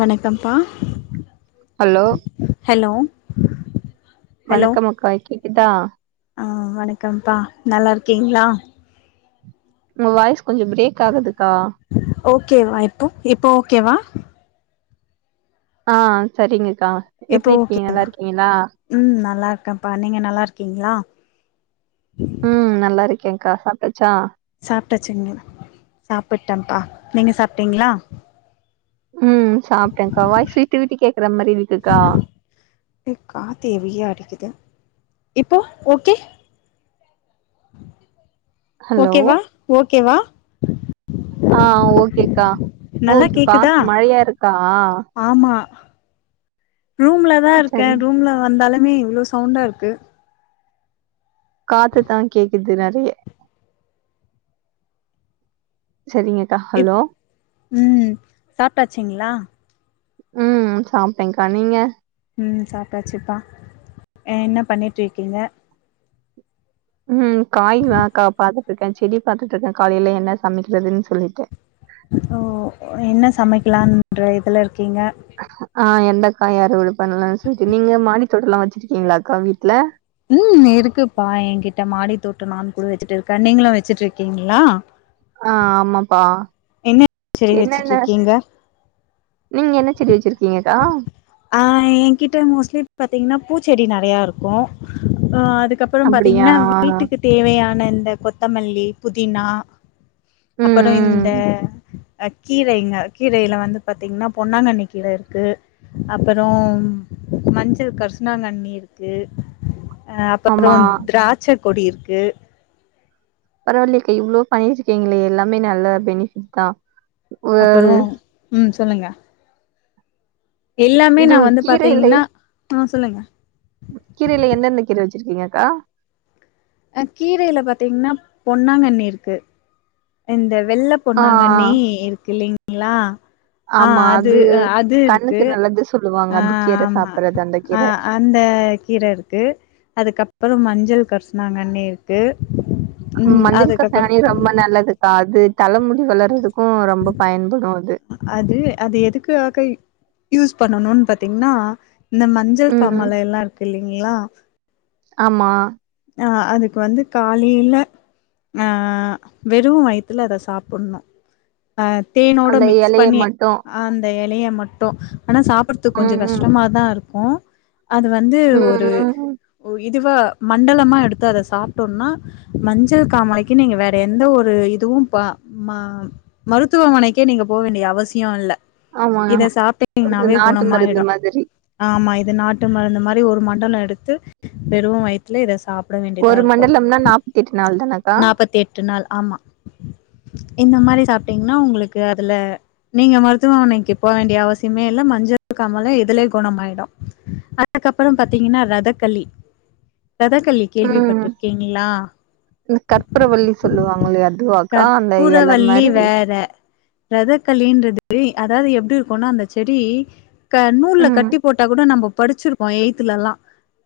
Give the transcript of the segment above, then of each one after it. வணக்கம்ப்பா hello hello hello வணக்கம் அக்கா கேக்குதா ஆ வணக்கம்ப்பா நல்லா இருக்கீங்களா உங்க வாய்ஸ் கொஞ்சோ பிரேக் ஆகுதுக்கா ஓகேவா இப்போ இப்ப ஓகேவா ஆ சரிங்கக்கா இப்ப எப்டி இருக்கீங்க ஓகேவா நல்லா இருக்கீங்களா ம் நல்லா இருக்கப்பா நீங்க நல்லா இருக்கீங்களா ம் நல்லா இருக்கேங்க்கா சாப்டாச்சா சாப்ட்டச்சுங்களா சாப்ட்டேப்பா நீங்க சாப்ட்டீங்களா ம் சாப்ட்டேங்கா வாய்ஸ் வீட்டு வீட்டு கேக்குற மாரி இருக்குக்கா ம் காத்து ஹெவியா அடிக்கிது இப்போ ஓகே ஹலோ ஓகேவா ஓகேவா ஆ ஓகேக்கா நல்லா ஓகே கேக்குதா மழையா இருக்கா ஆமா ரூம்ல தா இருக்கே சரி ரூம்ல வந்தாலுமே இவ்ளோ சவுண்டா இருக்கு காத்து தா கேக்குது நெறைய சேரிங்க ம் சாப்ட்டாச்சுங்ளா ம் சாப்ட்டேக்கா நீங்க ம் சாப்டாச்சுப்பா என்ன பண்ணீட்டுருக்கீங்க ம் காய்ங்களாக்கா பாத்துட்டுருக்கே செடி பாத்துட்டு இருக்கே காலையில என்ன சமைக்கிறதுன்னு சொல்லிட்டு ஓ என்ன சமைக்கலான்ற இதுல இருக்கீங்க ஆ எந்தக்காய் அறுவட பண்ணலான்னு சொல்லிட்டு நீங்க மாடித்தோட்டல்லா வச்சிருக்கீங்களா அக்கா வீட்ல ம் இருக்குப்பா எங்கிட்ட மாடி தோட்டோ நானு கூட வச்சுட்டு இருக்கே நீங்களு வச்சுட்டுருக்கீங்களா ஆ ஆமாப்பா என்ன செடி என்னன்ன வச்சுட்ருக்கீங்க நீங்க என்ன செடி வச்சிருக்கீங்கக்கா ஆ ஏங்கிட்ட மோஸ்ட்லி பாத்தீங்கன்னா பூச்செடி நறைய இருக்கு அ அதுக்கப் புறோ அப்டியா பாத்தீங்கன்னா வீட்டுக்கு தேவையான இந்த கொத்தமல்லி புதினா ம் அப்புறோ இந்த ம் அ கீரைங்க கீரையில வந்து பாத்தீங்கன்னா பொன்னாங்கண்ணி கீரருக்கு அப்புறோ மஞ்சள் கரிசலாங்கண்ணியிருக்கு அ அப்புறோ ஆமா திராட்சை கொடி இருக்கு பரவல்லிக்ளே இவ்ளோ பண்ணியிருக்கீங்களே எல்லாமே நல்ல பெனிஃபிட் தா அ அப்புறோ ம் சொல்லுங்க எல்லாமே இது நா வந்து கீரையில பாத்தீங்கன்னா சொல்லுங்க கீரையில எந்தெந்த கீர வச்சிருக்கீங்கக்கா அ கீரையில பாத்தீங்கன்னா பொன்னாங்கண்ணி இருக்கு இந்த வெள்ள ஆ பொன்னாங்கண்ணி இருக்கு இல்லைங்ளா ஆ அது அது இருக்கு கண்ணுக்கு நல்லது சொல்லுவாங்க ஆ அது கீர ஆமா சாப்பிடுறது அந்த கீர ஆ இந்த கீர இருக்கு அதுக்கப்பறம் மஞ்சள் கரிசலாங்கண்ணி இருக்கு ம் மஞ்சள் அதுக்கப்பறோ கரிசலாங்கண்ணி ரொம்ப நல்லதுக்கா அது தலைமுடி வளர்றதுக்கு ரொம்ப பயன்படு அது அது அது எதுக்காக யூஸ் பண்ணணுனு பாத்தீங்னா இந்த ம ஞ்சள் ம் காமாலை எல்லா இருக்கு இல்லைங்ளா ஆமா ஆ அதுக்கு வந்து காலைல அ வெறு வயித்துல அத சாப்பணு அ தேனோட அந்த மிக்ஸ் இலைய பண்ணி மட்டும். அந்த இலைய மட்டு ஆனா சாப்டறதுக்கு கொஞ்சோ ம், ம், கஷ்டமாதா இருக்கு அது வந்து ம், ஒரு ம். ம். இதுவா மண்டலமா எடுத்து அத சாப்ட்டோனா மஞ்சள் காமாலைக்கு நீங்க வேற எந்த ஒரு இதுவும் பா ம மருத்துவமனைக்கே நீங்க போ வேண்டிய அவசியோ இல்ல ஆமாங்க. இத அது சாப்ட்டீங்கன்னாவே நாட்டு மருந்து குணமாயிடு மாதிரி. ஆமா இது நாட்டு மருந்து மாரி ஒரு மண்டலோ எடுத்து வெரு வயி த்துல இத சாப்ட வேண்டிதா ஒரு இருக்கு மண்டலம்னா நாள் தானக்கா? நாப்பத்தி எட்டு நாள் ஆமா இந்த மாரி சாப்ட்டீங்னா உங்களுக்கு அதுல நீங்க மருத்துவமனைக்கு போ வேண்டிய அவசியமே இல்ல மஞ்சள் காமாலை இதுலயே குணமாயிடு அதுக்கப்பறம் பாத்தீங்னா ரதக்களி ரதக்களி ம். கேள்விப்பட்டிருக்கீங்ளா இந்த கற்பூரவல்லி சொல்லுவாங்கில்லயா அதுவாக்கா அந்த எல மாரி ரதக்கலின்றது அதாவது எப்டி இருக்குனா அந்த செடி நூல்ல ம். கட்டி போட்டா கூட நம்ம படிச்சிருக்கோ எயத்லல்லா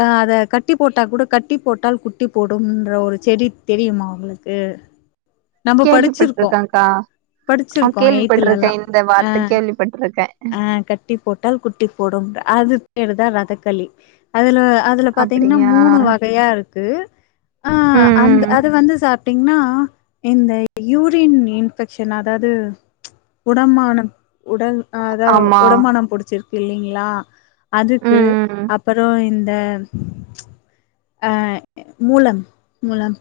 அ அத கட்டி போட்டா கூட கட்டி போட்டால் குட்டி போடும்ன்ற ஒரு செடி தெரியுமா உங்களுக்கு நம்ம படிச்சிருக்கோ கேள்விப்பட்டுருக்கேன்க்கா. ஆ படிச்சிருக்கோ எய்த்ல எல்லா கேள்விப்பட்டுருக்கேன். இந்த அ வார்த்தை கேள்விப்பட்டுருக்கேன். கட்டி போட்டால் குட்டி போடும் அது பேர்தா ரதக்களி அதுல அதுல பாத் தீங்னா அப்படியா? மூணு வகையா இருக்கு ஆ ம், அந்த ம். அது வந்து சாப்ட்டீங்னா இந்த யூரின் இன்ஃபெக்ஷன் அதாவது உடமான உடல் அதா ஆமா. உடமானோ புடிச்சிருக்கு இல்லைங்ளா அதுக்கு ம், ம். அப்றோ இந்த அ மூலம் மூலம்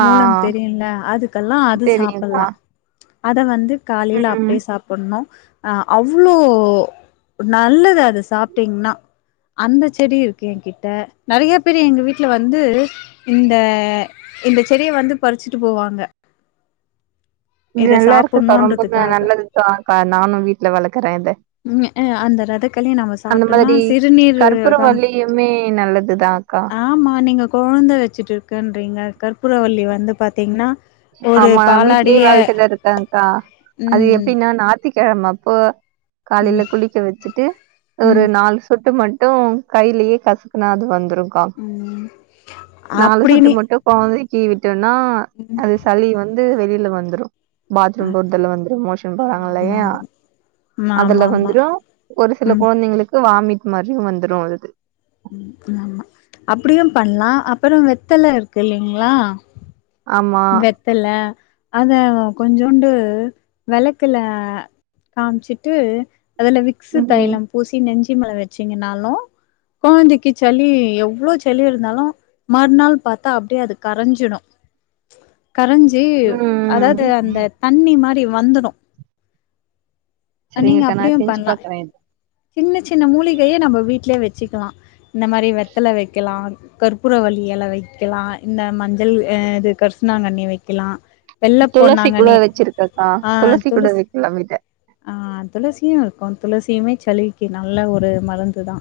ஆ. மூலம் தெரியுல்ல அதுக்கல்லா அது தெரியும்க்கா. சாப்பல்லா அத வந்து காலைல வந்து ம். அப்டியே சா ப்பண்ணு அ அவ்ளோ நல்லது அது சாப்ட்டீங்னா அந்த செடி இருக்கு என் கிட்ட நெறையா பேர் எங்க வீட்ல வந்து இந்த இந்த செடிய வந்து பறிச்சிட்டு போவாங்க இத நல்லாருக்குக்கா ரொம்பமே சாப்புட்ணுன்றதுக்காக நல்லதுக்கா நானு வீட்ல வளக்குற இத ம்ஹூ அந்த ரதக்களி நம்ம அந்த சாப்ட்டனா மாதிரி சிறுநீரகம் கற்பூரவள்ளியுமே நல்லதுதான்க்கா ஆமா நீங்க கொழந்த வெச்சிட்டு இருக்கன்றீங்க கற்பூரவல்லி வந்து பாத்தீங்னா ஆமா வீட்லயே வளத்துட்டு இருக்கங்க்கா அது ம் எப்டினா ஞாய்த்துக்கெழம அப்போ காலைல ம் குளிக்க வெச்சுட்டு ஒரு ம் நாலு சொட்டு மட்டு கைலயே கசுக்குனா அது வந்துரும் கா ம் நாலு சொட்டு அப்டின்னு மட்டு கொழந்தைக்கு விட்டனா ம் இந்த சளி வந்து வெளில வந்துரு பாத்ரூம் போறதுல வந்துரு மோஷன் ஆமா போறாங்கில்லயா ஆமா ஆமா அதுல ஆமா வந்துரு ஒரு சில ம் கொழந்தைங்களுக்கு வாமிட் மாரியு வந்துரு அது ம் ஆமா அப்டியு பண்லா அப்பறோ வெத்தலருக்கு இல்லிங்ளா ஆமா த்தல்ல அத கொஞ்சோன்டு வெளக்குல காம்ச்சிட்டு அதுல விக்ஸு ம் ம் தைலம் பூசி நெஞ்சு மேல வச்சீங்கனாலு கொழந்தைக்கி சளி எவ்ளோ சளி இருந்தாலு மற்நாள் பாத்தா அப்டியே அது கரஞ்சிடு கரஞ்சி ம் அதாவ்து அந்த தண்ணி மாரி வந்துடு அ நீங்க சரிங்கக்கா நா அப்டியு செஞ்சு பண்லா பாக்குறே சின்ன சின்ன மூலிகய நம்ப வீட்லயே வச்சுக்கலா இந்த மாரி வெத்தல வெக்கலா கற்பூர வள்ளி எல வெக்கலா இந்த மஞ்சள் அ இது கர்ஸ்னாங்கண்ணி வெக்கலா துளசி கூட வச்சிருக்கெக்கா துளசி கூட வெக்லா வீட்ல ஆ துளசியு இருக்கு துளசியுமே சளிக்கி நல்ல ஒரு மருந்து தா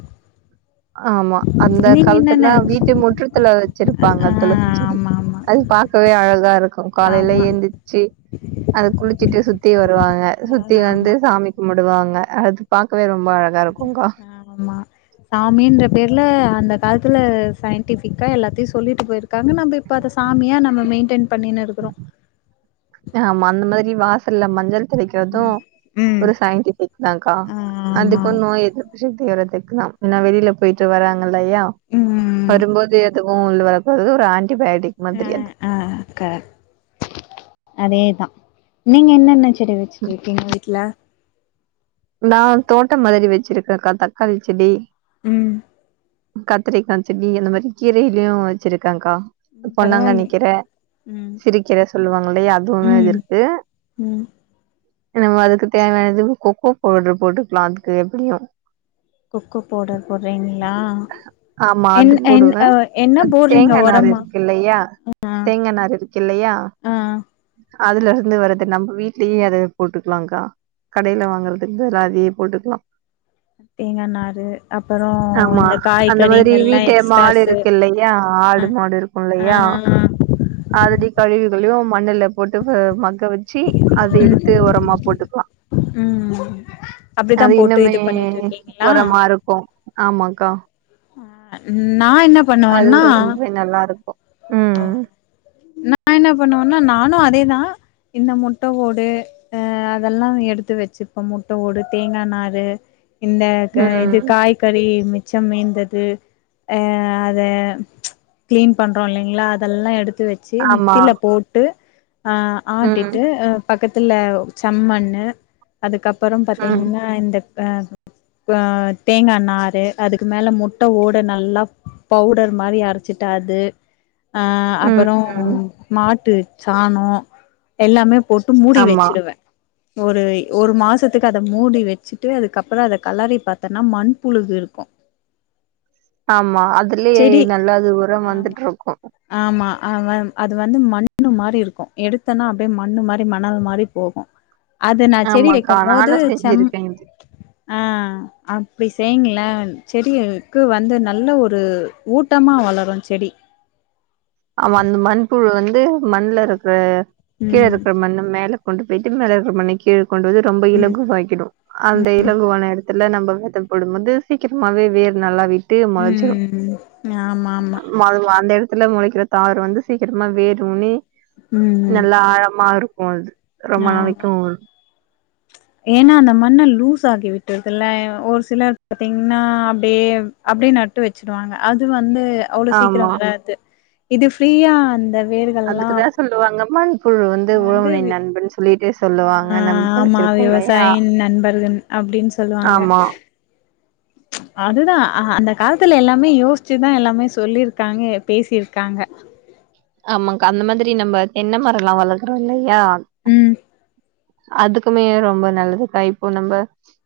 ஆமா அந்த நீங்க என்னென்ன காலத்துலா வச்சு வீட்டு முற்றத்துல வச்சிருப்பாங்க ஆ துளசி செடி ஆமா ஆமா அது பாக்கவே அழகாருக்கு காலைல ஆமா எந்திர்ச்சி அத குளிச்சுட்டு சுத்தி வருவாங்க சுத்தி வந்து ஆமா சாமி கும்முடுவாங்க அது பாக்கவே ரொம்ப அழகாருக்குக்கா ஆமா சாமின்ற பேர்ல அந்த காலத்துல சயின்டிஃபிக்கா எல்லாத்தையு சொல்லிட்டு போய்ரு காங்க நம்ப இப்ப அத சாமியா நம்ம மெயின்டெய்ன் பண்ணின்னுருக்குறோ ஆமா அந்த மாரி வாசல்ல மஞ்சள் தெளிக்கற்து ம் ம். ஒரு சயின்டிஃபிக் தான்கா ஆ ஆமா அதுக்கு நோய் எதிர்ப்பு சக்தி இருத்துக்குதாம் ஏனா வெளில போய்ட்டு வராங்கல்லயா ம் வரும்போது எதுவு உள்ள வரக்கூடாது ஒரு ஆன்டிபயோட்டிக் ஆ மாத்ரி அது ஆ கரெக்ட் அதேதா நீங்க என்னென்ன செடி வச்சுட்ருக்கீங்க வீட்ல நா தோட்டோ மாதிரி வச்சிருக்கேக்கா தக்காளி செடி ம் கத்திரிக்கா செடி அந்த மாரி கீரைலயு வச்சிருக்கேன்க்கா பொன்னாங்கண்ணி பரவாயில்லையே கீர ம் சிறுக்கீர சொல்லுவாங்கல்லயா அதுவுமே ம் இருக்கு ம் நம்ம அதுக்கு தேவயானது கொக்கோ பவுட்ரு போட்டுக்லா அதுக்கு எப்டியு கொக்கோ பவுடர் போட்றீங்களா ஆமா என் அது என் ஆ என்ன போட்றீங்க ஒரமா இல்லயா ஆ தேங்கா நார் இருக்கு இல்லயா ஆ அதுலருந்து வர்றது நம்ப வீட்லயே அது போட்டுக்லாகா கடைல வாங்ற க் பதிலா அதயே போட்டுக்லா தேங்கா நாரு அப்பறோ இந்த காய்கறிங்கள்லா எக்ஸ் ஆடுருக்கில்லயா ஆடு மாடு இருக்கு ஆ இல்லயா அதடி கழிவுகளையு மண்ணுல போட்டு மக்க வச்சி அத எடுத்து ஒரமா போட்டுக்லா ம் ம் அப்டிதா அது போட்டு இன்னுமே இது பண்ணிட்டு இருக்கீங்களா ஒரமாருக்கு ஆமாக்கா ஆ நா என்ன பண்ணுவன்னா நல்லாருக்கு ஆ நா என்ன பண்ணுவன்னா நானு அதேதா இந்த முட்ட ஓடு ஆ அதெல்லா எடுத்து வச்சுப்பே முட்ட ஓடு தேங்கா நாரு இந்த க ம் இது காய்கறி மிச்சம் மீந்தது அ அத கிளீன் பண்றோ இல்லைங்ளா அதெல்லா எடுத்து வெச் சி ஆமா மிக்ஸிலப் போட்டு அ ம் ஆத்திட்டு அப் பக்கத்துல செம்மண்ணு அதுக்கப்பறம் ம் பாத்தீங்கனா இந்தக் அ ஆ தேங்கா நாறு அதுக்கு மேல முட்ட ஓட நல்லாப் பவுடர் மாரி அரச்சிட்டா அது அ ம் அப்பறோ ம் ஆட்டுச் சாணோ எல்லாமே போட்டு மூடி ஆமா வெச்சிடுவே ஒரு ஒரு மாசத்துக்கு அத மூடி வெச்சிட்டு அதுக்கப்பறோ அத கலறிப் பாத்தனா மண்புழுகு இருக்கு ஆமா அதுலியே செடி நல்லது உரம் ஆமா வந்துட்ருக்கு ஆமா அனந் அது வந்து மண்ணு மாரி இருக்கு எடுத்தனா அப்டே மண்ணு மாரி மணல் மாரிப் போகு அது நா செடி ஆமாக்கா வெக்கும் போது நானு செம் செஞ்சிருக்கே இது ஆ அப்டி செய்ங்ளே செடிகளுக்கு வந்து நல்ல ஒரு ஊட்டமா வளரு செடி ஆமா அந்த மண்புழு வந்து மண்ல இருக்ற கீழ ம் இருக்ற மண்ணு மேலப் கொண்டு போயிட்டு மேல இருக்ற மண்ணை கீழ கொண்டு வது ரொம்ப ம் இலகுவாகிடு அந்த இலங்குவான எடத்துல நம்ப வேதம் போடும்போது சீக்கிரமாவே வேறு நல்லாவிட் ட்டு மொளச்சிரு ம் ஆமா ஆமா மவ் அந்த எடத்துல மொளைக் சிரத்தாரு வந்து சீக்கிரமா வேறு ஊனி நல்லா ஆழமா இருக்கு அது ரொம்ப நாமா நாளைக்கு எனா அந்த மண்ண லூஸ் ஆக்கி விட்டுறுதுல்ல இவ் ஒரு சிலர் பாத்தீங்னா அப்டேவ் அப்டியே நட்டு வெச்சிருவாங்க அது வந்து அவ்ளோ சீக்ரோ ஆமா வராது இது ஃப்ரீயா அந்தவ் அதுக்குதா சொல்லுவாங்க மண் புழு வந்து உழவனின் நண்பன் சொல்லிட்டு சொல்லுவாங்க ஆ நம்ம படிச்சிருக்கோ இல்லையா அப்டின் சொல்வாங்க ஆமா [inaudible] அதுதா அ அந்த காலத்துல எல்லாமே யோச்சிதா எல்லாமே சொல்லிருக்காங்க பேசிருக்காங்க ஆமாங்க்கா அந்த மாதிரி நம்ம தென்ன மரோலா வளர்க்றோ இல்லையா ம் அதுக்குமே ரொம்ப நல்லதுக்கா இப்போ நம்ப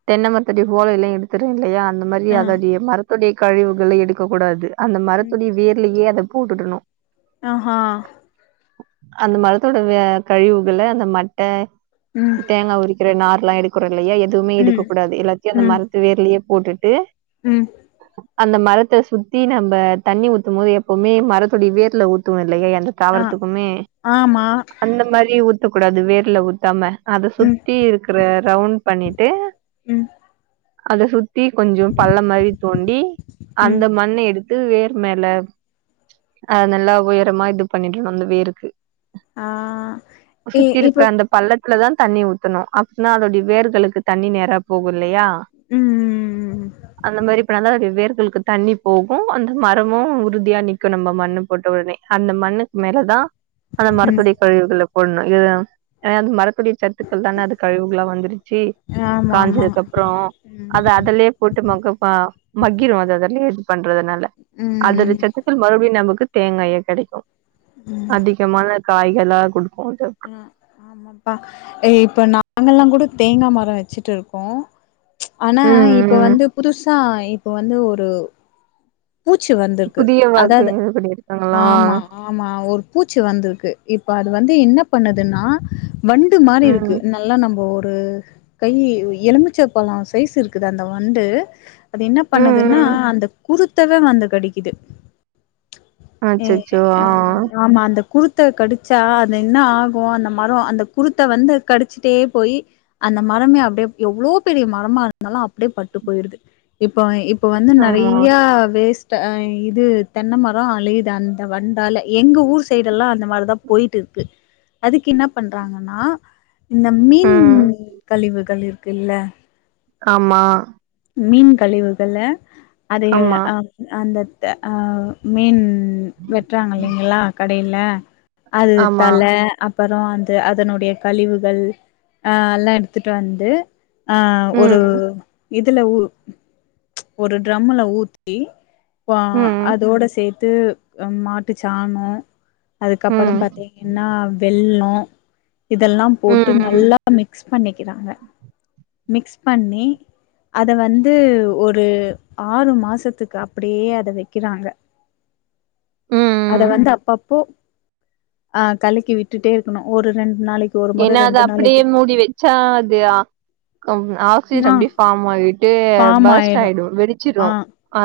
தென்ன மரத்தடி போல எழ எடுத்திரு இல்லையா அந்த மாரி ஆ அதோடைய மரத்துடைய கழிவுகள எடுக்ககூடாது அந்த ம் மரத்துடைய வேர்லியே அதப் போட்டுடணு ஆ ஆ அந்த மரத்தோடவே கழிவுகள அந்த மட்ட ம் தேங்கா உரிக் கிற நார்லா எடுக்கறோ இல்லையா எதுவுமே எடுக்க ம் கூடாது எல்லாத்தியு அந்த ம் மரத்த வேர்லியே போட்டுட்டு ம் அந்த மரத்த சுத்தி நம்ப தண்ணி ஊத்தும் போது எப்பவுமே மரத்துடைய வேர்ல ஊத் துவோ இல்லையா எந்த ஆ தாவரத்துக்குமே ஆமா அந்த மாரி ஊத்தக்கூடாது வேர்ல ஊத்தாம அத ம் சுத்தி இருக்ற ரவுண்ட் பண்ணிட்டு ம் அத சுத் தீ கொஞ்சோ பள்ளோ மாரி தோண்டி ம் அந்த மண்ண எடுத் து வேர் மேல அ நல்லா உயரமா இது பண்ணிடணு அந்த வேருக்கு ஆ இ சுத்தி இருக்ற இப்போ அந்தப் பள்ளத்லதா தண்ணி ஊத்தணு அப்னா அதோடைய வேர்களுக்கு தண்ணி நேராப் போகு இல்லையா ம் அந்த மாரி பணாலா அது வேர்களுக்குத் தண்ணிப் போகு அந்த மரமு உறுதியா நிக்கு நம்ம மண்ணு போட்ட ஒடனே அந்த மண்ணுக்கு மேலதா அந்த ம் மரத்துடையக் கழிவுகளப் போண்ணு இது எம் மரத்துடைய சத்துக்கள் தானே அது கழிவுகளா வந்துருச்சி ஆமா ஆமா காஞ்சதுக்கப்றோ ம் அத அதுலயே போட்டு மக்கப்ப மக்கிரு அது அதில்லய இது பண்றதுனால ம் அதோடச் சத்து த்துக்கள் மறுபடியு நமக்கு தேங்காயா கெடைக்கு ம் அதிகமான காய்களா குடுக்கு அது அ ஆமாப்பா இப்ப நாங்கல்லா கூட தேங்கா மரோ வச்சிட்டு இருக்கோ ஆனா ம் இப்ப ம் வந்து புதுசா இப்ப வந்து ஒரு பூச்சி வந்துருக்கு புதிய வாக்கு அதாது இது பண்ணிருக்காங்களா ஆமா ஆமா ஒரு பூச்சி வந்துருக்கு இப்ப அது வந்து என்ன பண்ணதுன்னா வண் டு மாரி இருக்கு ம் ந நல்லா நம்ப ஒரு கை எலுமிச்ச பழோ சைஸ் இருக்குது அந்த வண்டு அது என்ன பண்ணுதுன்னா ம் அந்த குருத்தவே வந்து கடிக்குது அ அச்சச்சோ ஆ அ ஆமா அந்த குருத் குருத்த கடிச்சா அது என்ன ஆகு அந்த மரோ அந்த குருத்த வந்து கடிச்சுட்டே போயி அந்த மரமே அப்டியே எவ்ளோ பெரிய மரமா இருந்தாலு அப்டியே பட்டு பொய்ருது இப்போ இப் இப்ப வந்து ஆமா நெறைய்யா வேஸ்ட் ஆ இது தென்ன மரோ அழியுது அந்த வண்டாலே எங்க ஊர் சைட்டெல்லா அந்த மாரிதா பொய்ட்டிருக்கு அதுக்கு என்ன பண்றாங்கன்னா இந்த மீன் ம் கழிவுகள் இருக்குல்ல ஆமா மீன் கழிவுகள அத ஆமா அ அந்த அ மீன் வெட்றாங்க இல்லிங்களா கடையில அது ஆமா தல அப் அப்றோ வந்து அதனுடைய கழிவுகள் அ அதல்லா எடுத்துட்டு வந்து அ ஒரு ம் இதுல ஊ ஒரு ட்ரம்ல ஊத்தி இப்ப ம் அதோட சேத் த்து அம் மாட்டு சாணொ அதுக்கப்றோ ம் ம் பாத்திங்கன்னா வெல்லோ இதெல்லா போட்டு ம் நல்லா மிக்ஸ் பண்ணிக்கிறாங்க மிக்ஸ் பண்ணி அத வந்து ஒரு ஆறு மாசத்துக்கு அப்பிடியே அத வக்கிறாங்க அத ம் வந்து அப்பப்போ அ கலக்கி விட்டுட்டே இருக்கணு ஒரு ரெண்டு நாளைக் ஏன்னா அது அப்பிடியே மூடி வச்சா அது அ கம் சிட் ஆ அப்பிடியே ஃபார்ம் ஆகிட்டு பேர்ஸ்ட் ஆயிடு வெடிச்சிரு ஆ அ